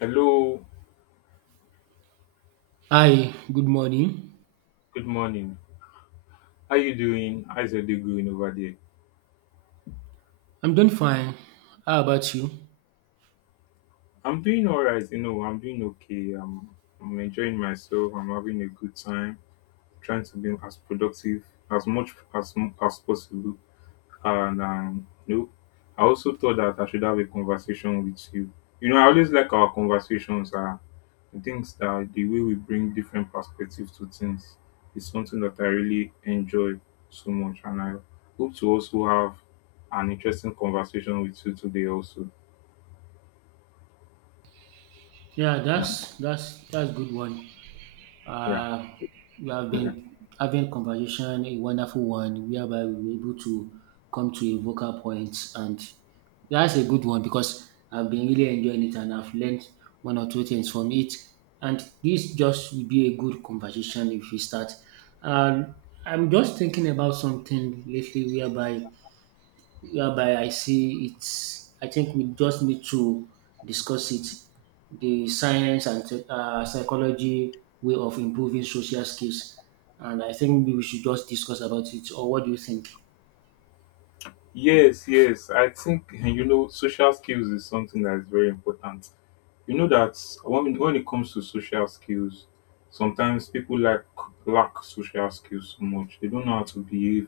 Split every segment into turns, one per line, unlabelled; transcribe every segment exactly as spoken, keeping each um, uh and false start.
Hello,
Hi, good morning.
good morning. How you doing? How's your day going over there?
I'm doing fine. How about you?
I'm doing alright, you know, I'm doing okay. I'm I'm enjoying myself. I'm having a good time, trying to be as productive as much as as possible. And um, you know, I also thought that I should have a conversation with you. You know, I always like our conversations. Uh, I think that the way we bring different perspectives to things is something that I really enjoy so much, and I hope to also have an interesting conversation with you today. Also,
Yeah,
yeah,
that's that's that's good one.
yeah,
Uh, we have
okay.
been having conversation, a wonderful one, whereby we were able to come to a vocal point, and that's a good one because I've been really enjoying it and I've learned one or two things from it. And this just will be a good conversation if we start. Um, I'm just thinking about something lately whereby whereby I see it's I think we just need to discuss it. The science and te- uh, psychology way of improving social skills, and I think maybe we should just discuss about it. Or what do you think?
Yes, yes. I think you know social skills is something that is very important. You know that when, when it comes to social skills, sometimes people like lack social skills so much, they don't know how to behave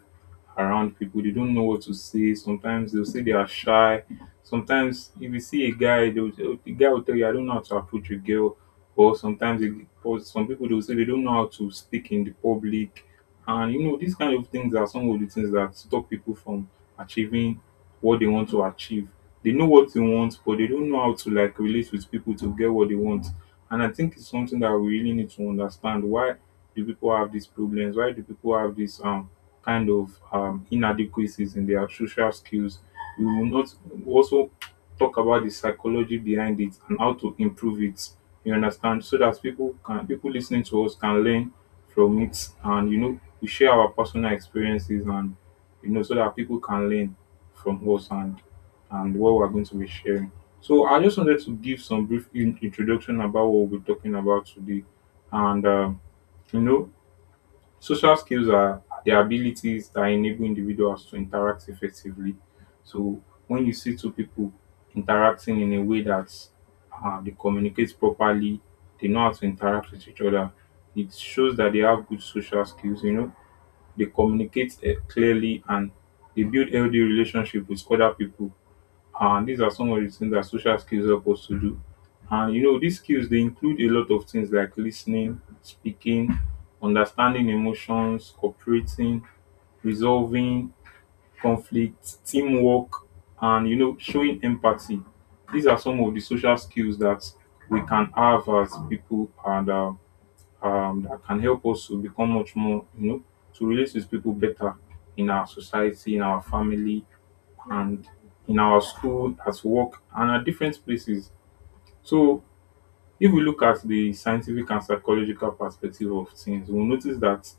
around people. They don't know what to say. Sometimes they'll say they are shy. Sometimes if you see a guy, they'll the guy will tell you, I don't know how to approach a girl. Or sometimes they, or some people, they'll say they don't know how to speak in the public. And you know these kind of things are some of the things that stop people from achieving what they want to achieve. They know what they want, but they don't know how to like relate with people to get what they want. And I think it's something that we really need to understand. Why do people have these problems? Why do people have this um kind of um inadequacies in their social skills? We will not also talk about the psychology behind it and how to improve it. You understand? So that people can people listening to us can learn from it, and you know, we share our personal experiences. And you know so that people can learn from us, and and what we're going to be sharing. So I just wanted to give some brief in- introduction about what we'll be talking about today. And um, you know, social skills are the abilities that enable individuals to interact effectively. So when you see two people interacting in a way that uh, they communicate properly, they know how to interact with each other. It shows that they have good social skills. You know, they communicate eh, clearly, and they build healthy relationship with other people. And these are some of the things that social skills help us to do. And you know, these skills, they include a lot of things like listening, speaking, understanding emotions, cooperating, resolving conflict, teamwork, and you know, showing empathy. These are some of the social skills that we can have as people, and uh, um, that can help us to become much more, you know, to relate with people better, in our society, in our family, and in our school, at work, and at different places. So if we look at the scientific and psychological perspective of things, we'll notice that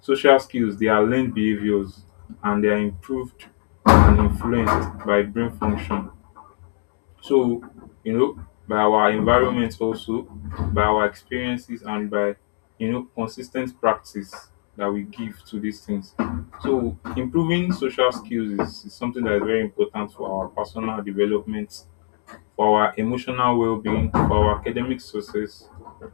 social skills, they are learned behaviors, and they are improved and influenced by brain function, so, you know, by our environment also, by our experiences, and by, you know, consistent practice that we give to these things. So improving social skills is, is something that is very important for our personal development, for our emotional well-being, for our academic success,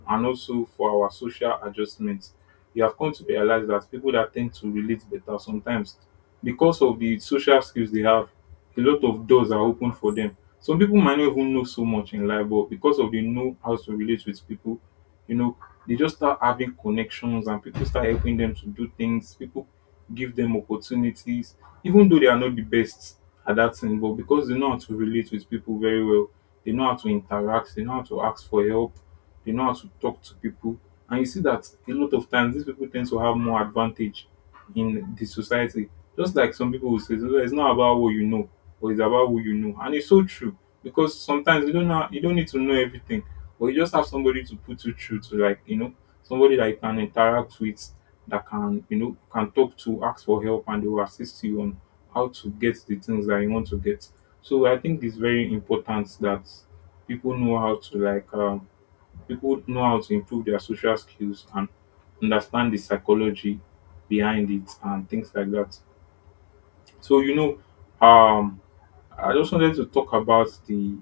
and also for our social adjustment. You have come to realize that people that tend to relate better sometimes, because of the social skills they have, a lot of doors are open for them. Some people might not even know so much in life, but because of they know how to relate with people, you know, they just start having connections, and people start helping them to do things. People give them opportunities, even though they are not the best at that thing, but because they know how to relate with people very well, they know how to interact. They know how to ask for help. They know how to talk to people. And you see that a lot of times these people tend to have more advantage in the society. Just like some people will say, "So, it's not about what you know, but it's about who you know." And it's so true, because sometimes you don't know, you don't need to know everything, but you just have somebody to put you through to, like, you know, somebody that you can interact with, that can, you know, can talk to, ask for help, and they will assist you on how to get the things that you want to get. So I think it's very important that people know how to like um, people know how to improve their social skills and understand the psychology behind it and things like that. So you know, um, I just wanted to talk about the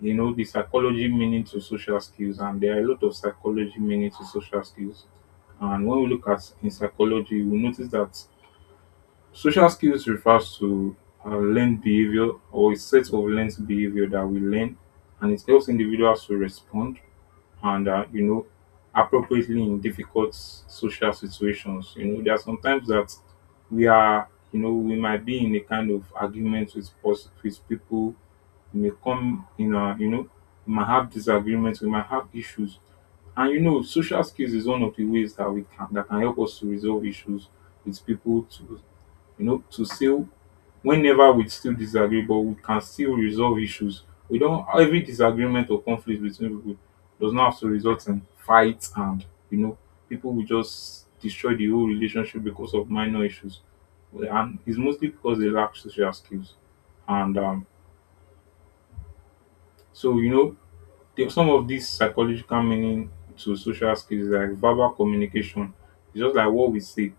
you know the psychology meaning to social skills, and there are a lot of psychology meaning to social skills. And when we look at in psychology, we notice that social skills refers to uh, learned behavior, or a set of learned behavior that we learn, and it helps individuals to respond and uh, you know appropriately in difficult social situations. You know, there are sometimes that we are you know we might be in a kind of argument with pers- with people. We may come in a you know we might have disagreements. We might have issues, and you know social skills is one of the ways that we can that can help us to resolve issues with people to you know, to still, whenever we still disagree, but we can still resolve issues. We don't, every disagreement or conflict between people does not have to result in fights and, you know, people will just destroy the whole relationship because of minor issues. And it's mostly because they lack social skills. And um, so, you know, there- some of these psychological meaning to social skills, is like verbal communication. It's just like what we say.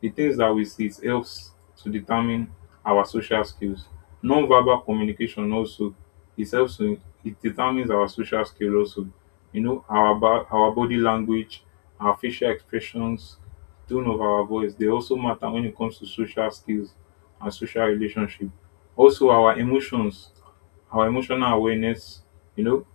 The things that we see, it helps to determine our social skills. Non-verbal communication also, it helps to, it determines our social skill also. You know, our ba- our body language, our facial expressions, tone of our voice, they also matter when it comes to social skills and social relationship. Also our emotions, our emotional awareness, you know,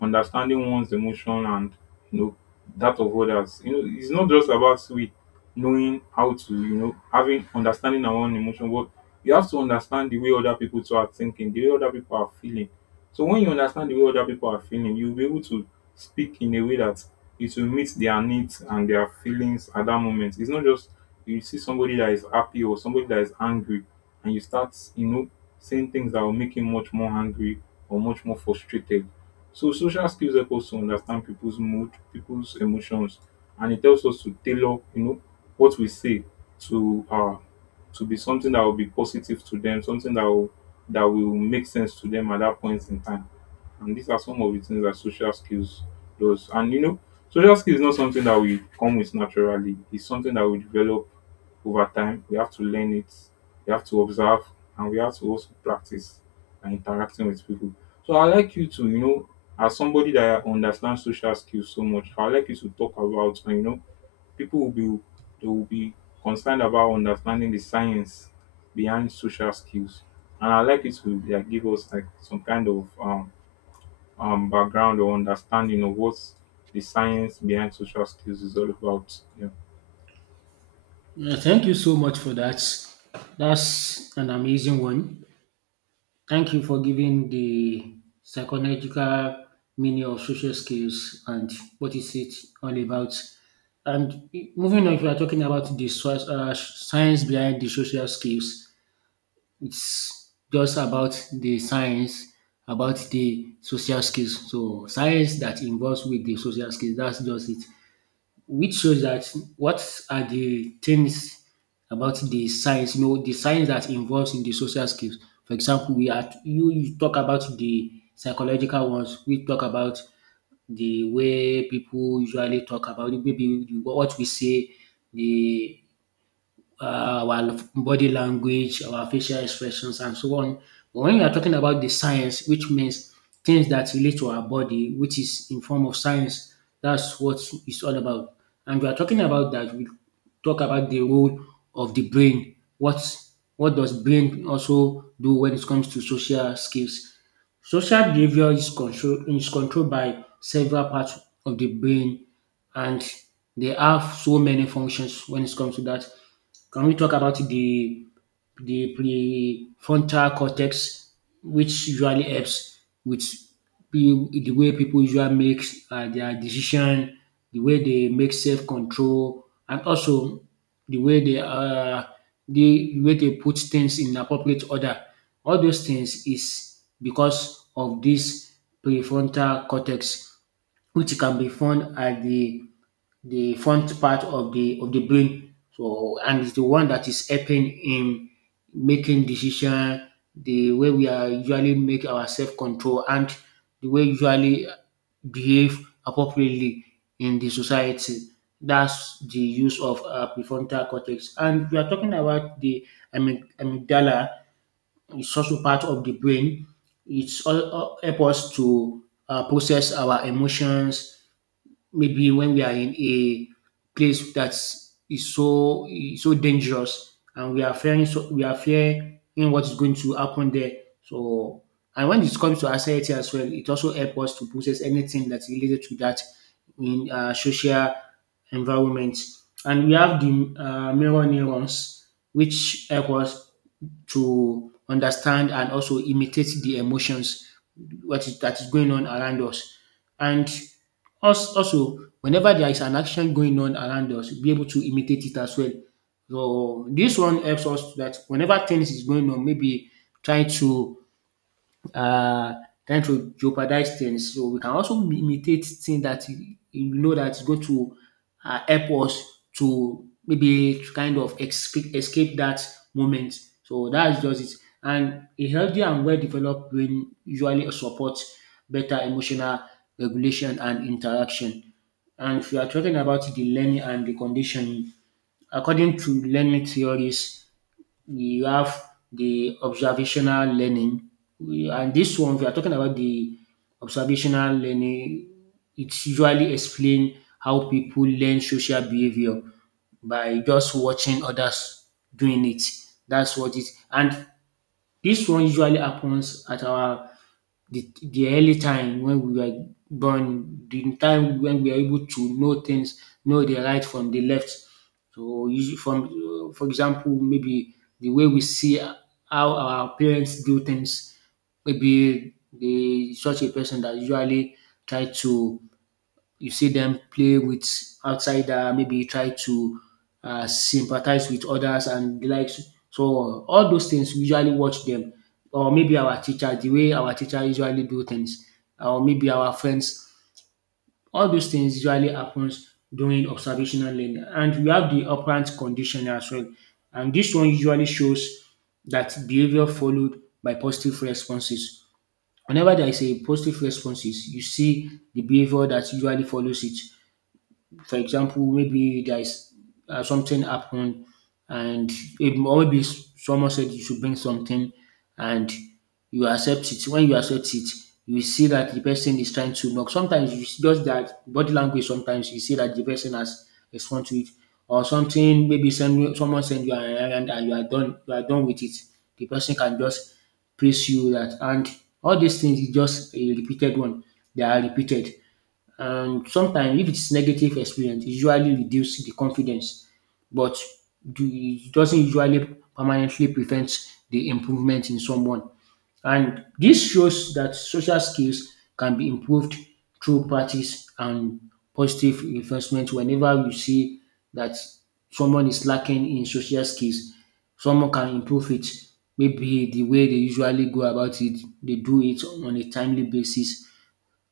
understanding one's emotion and you know that of others. You know, it's not just about we knowing how to, you know, having understanding our own emotion, but you have to understand the way other people too are thinking, the way other people are feeling. So when you understand the way other people are feeling, you'll be able to speak in a way that it will meet their needs and their feelings at that moment. It's not just you see somebody that is happy or somebody that is angry, and you start, you know, saying things that will make him much more angry or much more frustrated. So social skills help us to understand people's mood, people's emotions, and it helps us to tailor, you know, what we say, to uh to be something that will be positive to them, something that will that will make sense to them at that point in time. And these are some of the things that social skills does. And you know, social skills is not something that we come with naturally. It's something that we develop over time. We have to learn it, we have to observe, and we have to also practice and interacting with people. So I like you to, you know, as somebody that understands social skills so much, I would like you to talk about you know people will be they will be concerned about understanding the science behind social skills. And I'd like you to like give us like some kind of um um background or understanding of what the science behind social skills is all about. Yeah.
Yeah, thank you so much for that. That's an amazing one. Thank you for giving the psychological meaning of social skills and what is it all about. And moving on, if we are talking about the so- uh, science behind the social skills, it's just about the science about the social skills. So science that involves with the social skills, that's just it, which shows that what are the things about the science, you know, the science that involves in the social skills. For example, we are you, you talk about the psychological ones. We talk about the way people usually talk about it, maybe the- what we say, the uh, our body language, our facial expressions, and so on. But when you are talking about the science, which means things that relate to our body, which is in form of science, that's what it's all about. And we are talking about that. We talk about the role of the brain. What what does brain also do when it comes to social skills? Social behavior is control is controlled by several parts of the brain, and they have so many functions when it comes to that. Can we talk about the the prefrontal cortex, which usually helps with pe- the way people usually make uh, their decision, the way they make self control, and also the way they uh, the way they put things in appropriate order. All those things is because of this prefrontal cortex, which can be found at the the front part of the of the brain. So and it's the one that is helping in making decision, the way we are usually make our self control and the way we usually behave appropriately in the society. That's the use of uh, prefrontal cortex. And we are talking about the amy- amygdala. It's also part of the brain. It's all, all help us to uh, process our emotions, maybe when we are in a place that is so is so dangerous and we are fearing, so we are fearing what is going to happen there. So and when it comes to anxiety as well, it also helps us to process anything that's related to that in uh, social environment. And we have the uh, mirror neurons, which help us to understand and also imitate the emotions what is that is going on around us. And us also, whenever there is an action going on around us, be able to imitate it as well. So this one helps us that whenever things is going on, maybe try to uh, trying to jeopardize things. So we can also imitate things that, you know, that is going to uh, help us to maybe to kind of escape, escape that moment. So that's just it. And a healthy and well-developed brain usually supports better emotional regulation and interaction. And if you are talking about the learning and the conditioning, according to learning theories, you have the observational learning. We- And this one, we are talking about the observational learning. It's usually explain how people learn social behavior by just watching others doing it. That's what it. And this one usually happens at our the, the early time when we were born, the time when we are able to know things, know the right from the left. So, usually from uh, for example, maybe the way we see how our parents do things, maybe the such a person that usually try to you see them play with outsider, maybe try to uh, sympathize with others and the likes. So all those things we usually watch them, or maybe our teacher, the way our teacher usually do things, or maybe our friends. All those things usually happens during observational learning, and we have the operant condition as well. And this one usually shows that behavior followed by positive responses. Whenever there is a positive responses, you see the behavior that usually follows it. For example, maybe there is uh, something happened and it, or maybe someone said you should bring something and you accept it. When you accept it, you see that the person is trying to knock. Sometimes it's just that body language. Sometimes you see that the person has responded to it or something. Maybe send, someone send you an errand and you are done. You are done with it. The person can just praise you that, and all these things is just a repeated one. They are repeated. And sometimes, if it's negative experience, it usually reduces the confidence, but do- it doesn't usually permanently prevent the improvement in someone. And this shows that social skills can be improved through practice and positive reinforcement. Whenever you see that someone is lacking in social skills, someone can improve it. Maybe the way they usually go about it, they do it on a timely basis,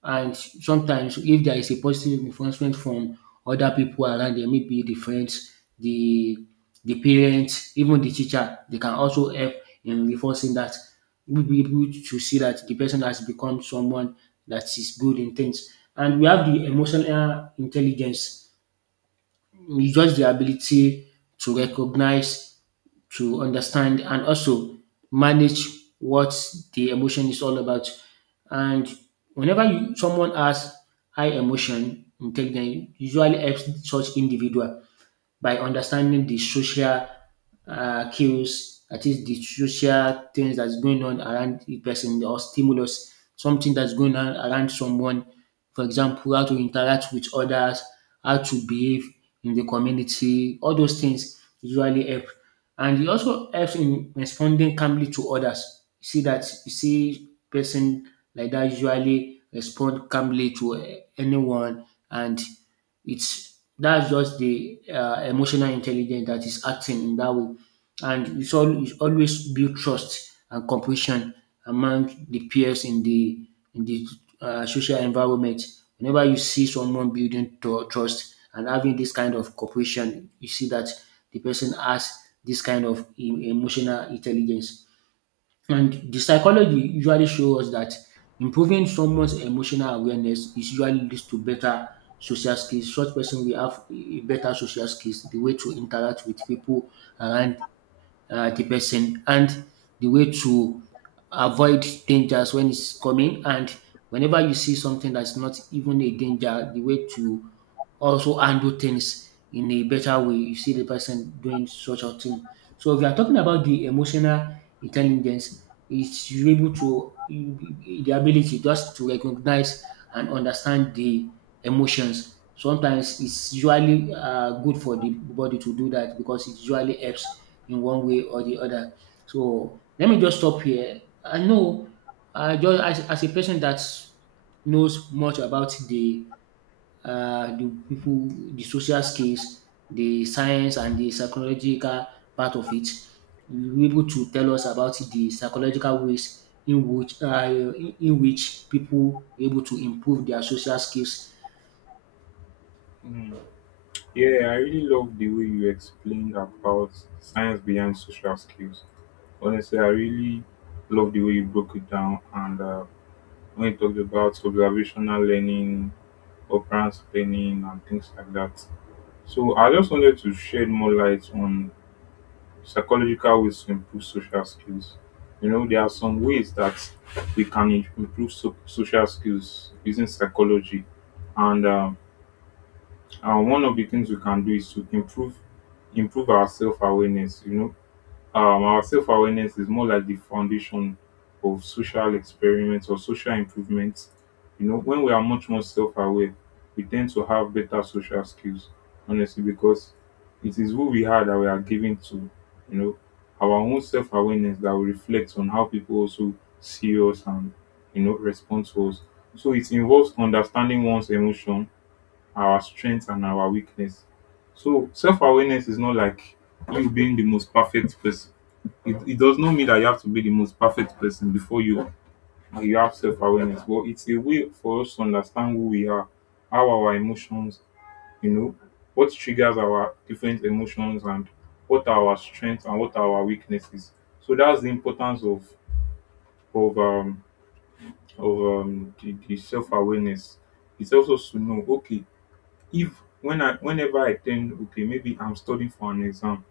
and sometimes if there is a positive reinforcement from other people around them, maybe the friends, the the parents, even the teacher, they can also help in reinforcing that. We'll be able to see that the person has become someone that is good in things. And we have the emotional intelligence. It's just the ability to recognize, to understand and also manage what the emotion is all about. And whenever you, someone has high emotion intake, then usually helps such individual by understanding the social uh, cues, that is the social things that's going on around the person or stimulus, something that's going on around someone. For example, how to interact with others, how to behave in the community, all those things usually help. And it also helps in responding calmly to others. You see that you see person like that usually respond calmly to eh, anyone, and it's that's just the uh, emotional intelligence that is acting in that way, and it's all it's always build trust and compassion among the peers in the in the uh, social environment. Whenever you see someone building tru- trust and having this kind of cooperation, you see that the person has this kind of em- emotional intelligence. And the psychology usually shows us that improving someone's emotional awareness is usually leads to better social skills. Such person will have a better social skills, the way to interact with people around uh, the person and the way to avoid dangers when it's coming. And whenever you see something that's not even a danger, the way to also handle things in a better way. You see the person doing such a thing. So if you are talking about the emotional intelligence, it's you're able to the ability just to recognize and understand the emotions. Sometimes it's usually uh, good for the body to do that because it usually helps in one way or the other. So let me just stop here. I know, I just as, as a person that knows much about the uh, the people, the social skills, the science, and the psychological part of it, you will be able to tell us about the psychological ways in which uh, in in which people are able to improve their social skills.
Mm. Yeah, I really love the way you explained about science behind social skills. Honestly, I really love the way you broke it down, and uh, when you talked about observational learning, occurrence planning, and things like that. So I just wanted to shed more light on psychological ways to improve social skills. You know, there are some ways that we can im- improve so- social skills using psychology, and um, uh, one of the things we can do is to improve improve our self awareness. You know, um our self-awareness is more like the foundation of social experiments or social improvements. You know, when we are much more self-aware, we tend to have better social skills, honestly, because it is who we are that we are giving to, you know, our own self-awareness that will reflect on how people also see us and you know respond to us. So it involves understanding one's emotion, our strengths and our weakness. So self-awareness is not like you being the most perfect person it, it does not mean that you have to be the most perfect person before you you have self-awareness, but it's a way for us to understand who we are, how our emotions, you know what triggers our different emotions, and what are our strengths and what are our weaknesses. So that's the importance of of um of um the, the self-awareness. It's also to know, okay, if when I whenever I tend okay, maybe I'm studying for an exam.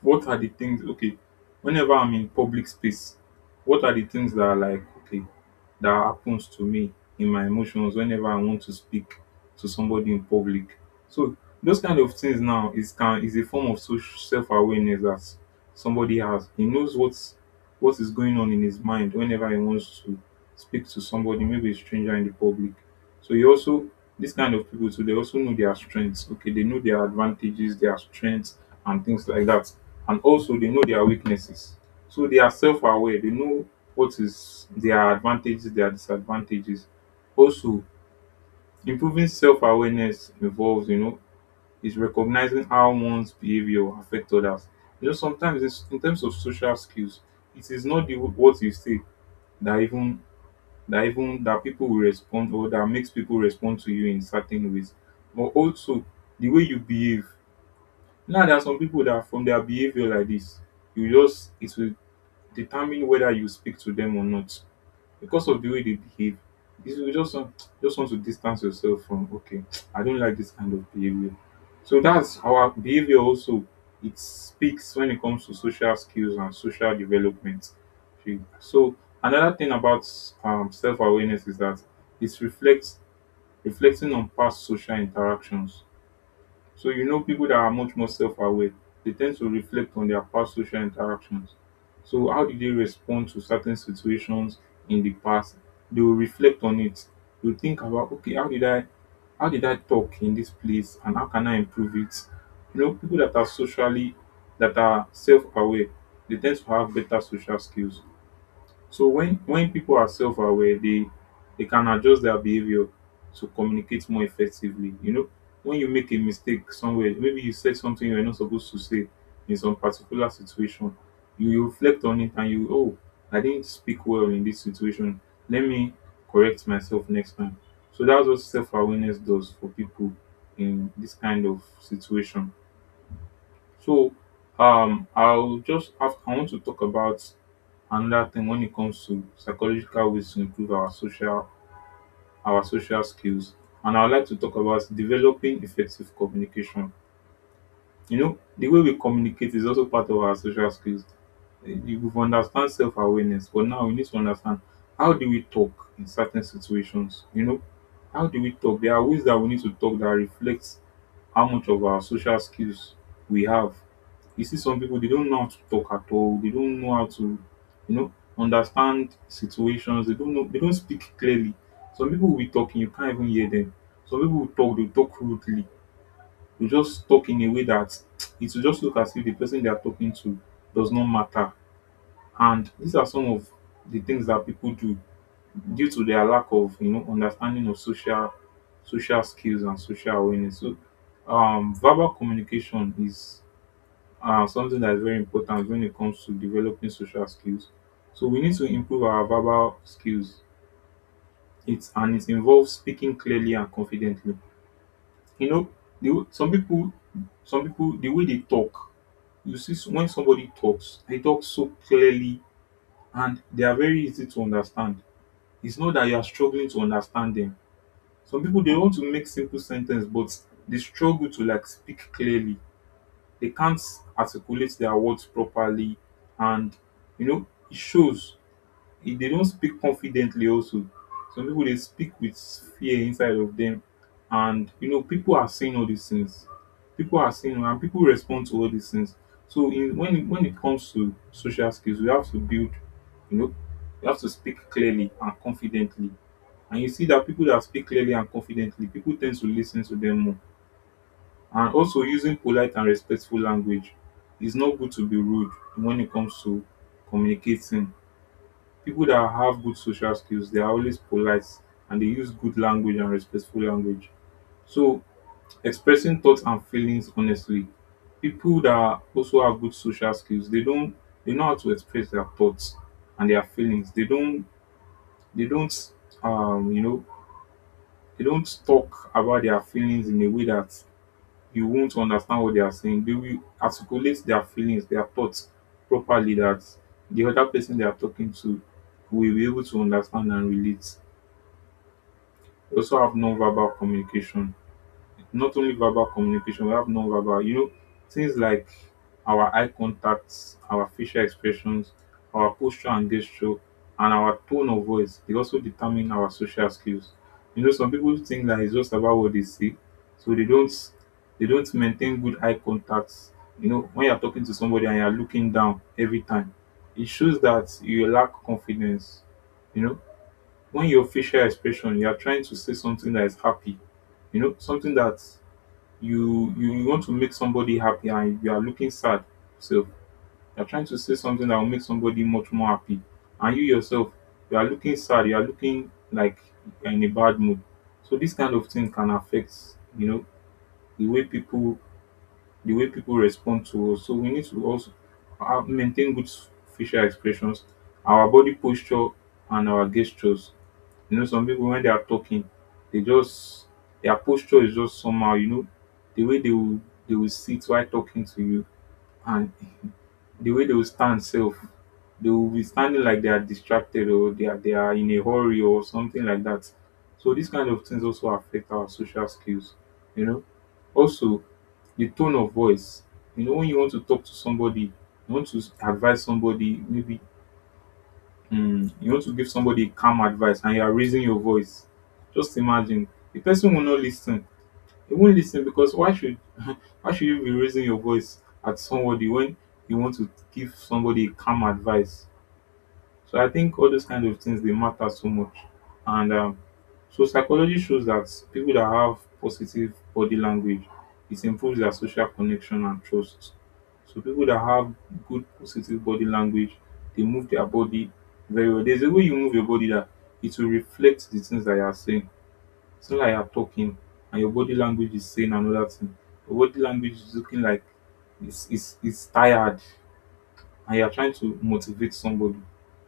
What are the things, okay, whenever I'm in public space, what are the things that are like okay, that happens to me in my emotions whenever I want to speak to somebody in public? So those kind of things now is can is a form of social self awareness that somebody has. He knows what's what is going on in his mind whenever he wants to speak to somebody, maybe a stranger in the public. So you also, this kind of people too, they also know their strengths. Okay, they know their advantages, their strengths, and things like that. And also they know their weaknesses. So they are self-aware. They know what is their advantages, their disadvantages. Also, improving self-awareness involves, you know, is recognizing how one's behavior affects others. You know, sometimes it's, in terms of social skills, it is not the what you say that even that even that people will respond, or that makes people respond to you in certain ways, but also the way you behave. Now there are some people that from their behavior like this, you just, it will determine whether you speak to them or not, because of the way they behave. Is you just want, just want to distance yourself from, okay, I don't like this kind of behavior. So that's our behavior also, it speaks when it comes to social skills and social development. Okay, so another thing about um, self-awareness is that it's reflects reflecting on past social interactions. So you know, people that are much more self-aware, they tend to reflect on their past social interactions. So how did they respond to certain situations in the past? They will reflect on it. They'll think about, okay, how did I how did I talk in this place and how can I improve it? You know, people that are socially that are self-aware, they tend to have better social skills. So when when people are self-aware, they they can adjust their behavior to communicate more effectively. You know, when you make a mistake somewhere, maybe you said something you're not supposed to say in some particular situation, you reflect on it and you, oh, I didn't speak well in this situation. Let me correct myself next time. So that's what self-awareness does for people in this kind of situation. So um I'll just have I want to talk about another thing when it comes to psychological ways to improve our social our social skills. And I'd like to talk about developing effective communication. You know, the way we communicate is also part of our social skills. Eh, You would understand self awareness, but now we need to understand how do we talk in certain situations. You know, how do we talk? There are ways that we need to talk that reflects how much of our social skills we have. You see, some people they don't know how to talk at all. They don't know how to, you know, understand situations. They don't know they don't speak clearly. Some people will be talking, you can't even hear them. Some people will talk, they talk rudely. They just talk in a way that it will just look as if the person they are talking to does not matter. And these are some of the things that people do due to their lack of you know understanding of social social skills and social awareness. So um verbal communication is uh, something that is very important when it comes to developing social skills. So we need to improve our verbal skills. It's and it involves speaking clearly and confidently. You know, the, w- some people, some people, the way they talk. You see, s- when somebody talks, they talk so clearly and they are very easy to understand. It's not that you are struggling to understand them. Some people they want to make simple sentence, but they struggle to like speak clearly. They can't articulate their words properly, and you know it shows. If they don't speak confidently also, some people they speak with fear inside of them. And you know, people are saying all these things, people are saying and people respond to all these things. So in, when it, when it comes to social skills, we have to build, you know, you have to speak clearly and confidently. And you see that people that speak clearly and confidently, people tend to listen to them more. And also using polite and respectful language, it's not good to be rude when it comes to communicating. People that have good social skills, they are always polite and they use good language and respectful language. So expressing thoughts and feelings honestly, people that also have good social skills, they don't they know how to express their thoughts and their feelings. they don't they don't um you know they don't talk about their feelings in a way that you won't understand what they are saying. They will articulate their feelings, their thoughts properly, that the other person they are talking to will be able to understand and relate. They also have non-verbal communication, not only verbal communication, we have non-verbal. You know, things like our eye contacts, our facial expressions, our posture and gesture, and our tone of voice. They also determine our social skills. You know, some people think that it's just about what they see, so they don't they don't maintain good eye contacts. You know, when you're talking to somebody and you're looking down every time, it shows that you lack confidence. You know, when your facial expression, you are trying to say something that is happy, you know, something that you you you want to make somebody happy and you are looking sad. So you're trying to say something that will make somebody much more happy, and you yourself, you are looking sad, you are looking like you're in a bad mood. So this kind of thing can affect, you know, the way people the way people respond to us. So we need to also have, maintain good facial expressions, our body posture and our gestures. You know, some people when they are talking, they just, their posture is just somehow, you know, the way they will they will sit while talking to you. And the way they will stand self, they will be standing like they are distracted, or they are they are in a hurry or something like that. So these kind of things also affect our social skills, you know. Also, the tone of voice. You know, when you want to talk to somebody, you want to advise somebody, maybe Mm, you want to give somebody calm advice and you are raising your voice. Just imagine, the person will not listen. He won't listen, because why should, why should you be raising your voice at somebody when you want to give somebody calm advice? So I think all those kind of things, they matter so much. And um, so psychology shows that people that have positive body language, it improves their social connection and trust. So people that have good positive body language, they move their body very well. There's a way you move your body that it will reflect the things that you are saying. It's not like you're talking and your body language is saying another thing. Your body language is looking like it's, it's, it's tired and you are trying to motivate somebody.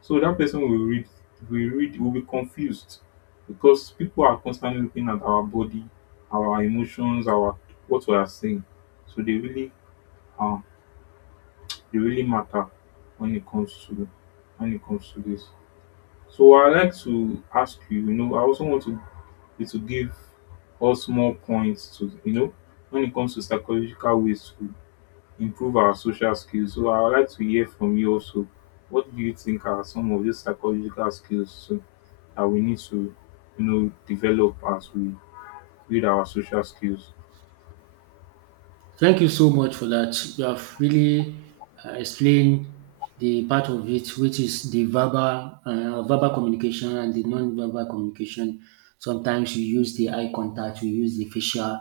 So that person will read, will read, will be confused, because people are constantly looking at our body, our emotions, our what we are saying. So they really uh, they really matter when it comes to when it comes to this. So I like to ask you, you know, I also want to you to give us more points to, you know, when it comes to psychological ways to improve our social skills. So I would like to hear from you also. What do you think are some of these psychological skills so, that we need to, you know, develop as we build our social skills?
Thank you so much for that. You have really uh, explained the part of it, which is the verbal, uh, verbal communication and the non-verbal communication. Sometimes you use the eye contact, you use the facial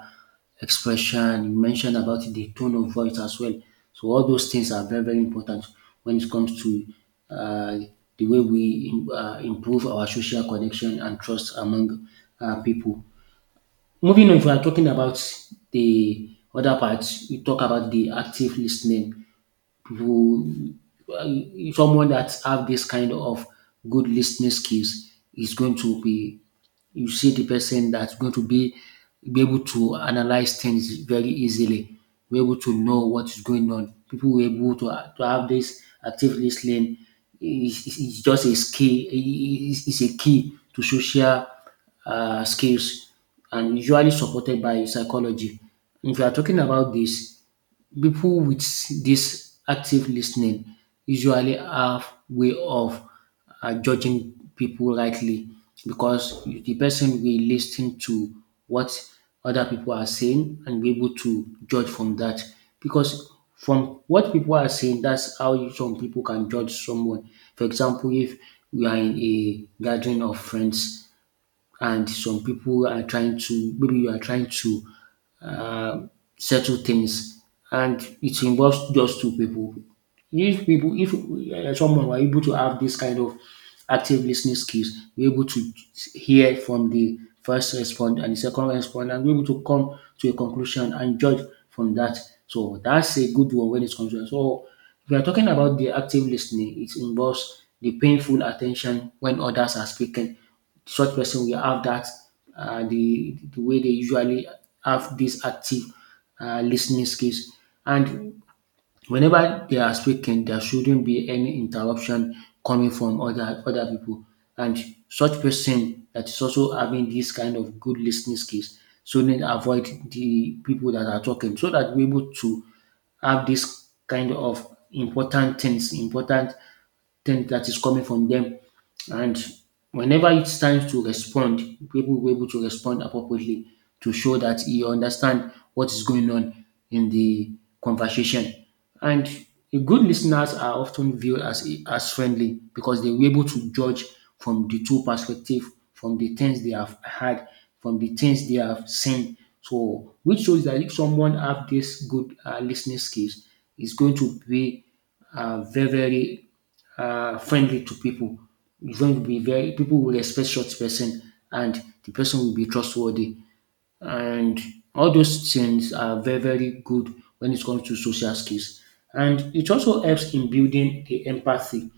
expression. You mentioned about the tone of voice as well. So all those things are very, very important when it comes to uh, the way we uh, improve our social connection and trust among uh, people. Moving on, if we are talking about the other part, we talk about the active lis ten ing. Who, well, someone that have this kind of good listening skills is going to be you see the person that's going to be be able to analyze things very easily, be able to know what is going on people were able to, to have this active listening is, is is just a skill is, is a key to social uh, skills and usually supported by psychology if you are talking about this. People with this active listening usually have way of uh, judging people rightly because the person will listen to what other people are saying and be able to judge from that. Because from what people are saying, that's how some people can judge someone. For example, if we are in a gathering of friends and some people are trying to maybe you are trying to um, settle things and it involves just two people. If people, if uh, someone were able to have this kind of active listening skills, be able to hear from the first respondent and the second respondent, and be able to come to a conclusion and judge from that. So that's a good one when it comes to that. So if we are talking about the active listening, it involves the painful attention when others are speaking, such person will have that uh, the the way they usually have this active uh, listening skills. And whenever they are speaking, there shouldn't be any interruption coming from other other people. And such person that is also having this kind of good listening skills shouldn't avoid the people that are talking so that we're able to have this kind of important things, important thing that is coming from them. And whenever it's time to respond, people will be able to respond appropriately to show that you understand what is going on in the conversation. And good listeners are often viewed as as friendly because they were able to judge from the two perspective, from the things they have heard, from the things they have seen. So, which shows that if someone have this good uh, listening skills, is going to be uh, very very uh, friendly to people. It's going to be very, people will respect such person, and the person will be trustworthy. And all those things are very very good when it comes to social skills. And it also helps in building the empathy.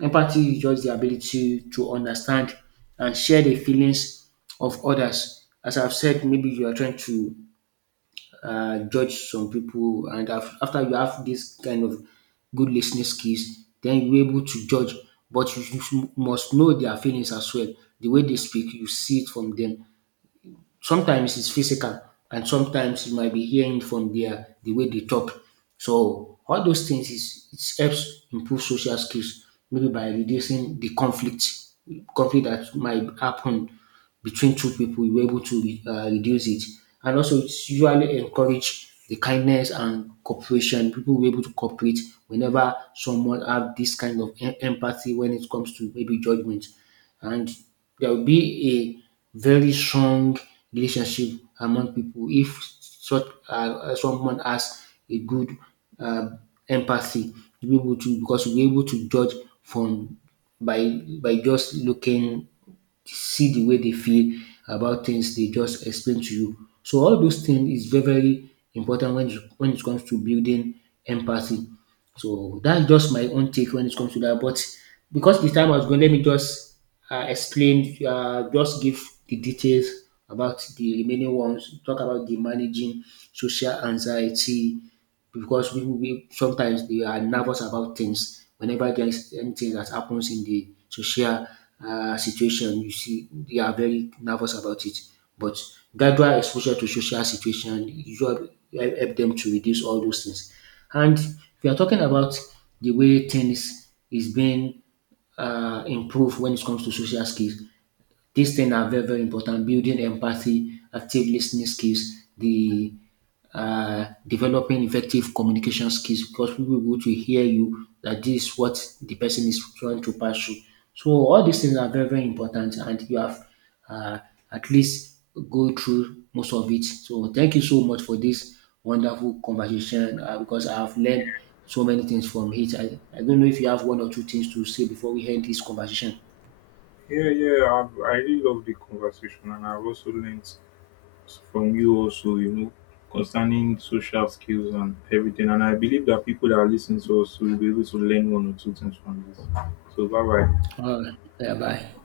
Empathy is just the ability to understand and share the feelings of others. As I've said, maybe you are trying to uh, judge some people and af- after you have this kind of good listening skills, then you're able to judge, but you, you must know their feelings as well, the way they speak you see it from them. Sometimes it's physical, and sometimes you might be hearing from their the way they talk. So all those things is it helps improve social skills, maybe by reducing the conflict conflict that might happen between two people. You're able to re- uh, reduce it, and also it's usually encourage the kindness and cooperation. People were able to cooperate whenever someone have this kind of em- empathy when it comes to maybe judgment, and there will be a very strong relationship among people if such uh, someone has a good uh, empathy. You'll be able to, because you'll be able to judge from by by just looking, see the way they feel about things they just explain to you. So all those things is very, very important when it, when it comes to building empathy. So that's just my own take when it comes to that. But because the time was gone, let me just uh, explain, uh, just give the details about the remaining ones, talk about the managing social anxiety, because we, we sometimes they are nervous about things. Whenever there is anything that happens in the social uh, situation, you see they are very nervous about it. But gradual exposure to social situation usually help help them to reduce all those things. And we are talking about the way things is being uh, improve when it comes to social skills. These things are very, very important. Building empathy, active listening skills, the uh, developing effective communication skills, because people will to hear you that this is what the person is trying to pass through. So all these things are very, very important and you have uh, at least go through most of it. So thank you so much for this wonderful conversation uh, because I have learned so many things from it. I, I don't know if you have one or two things to say before we end this conversation.
Yeah, yeah, I've, I really love the conversation, and I've also learned from you also, you know, concerning social skills and everything. And I believe that people that are listening to us will be able to learn one or two things from this. So bye bye.
All right. Yeah, bye.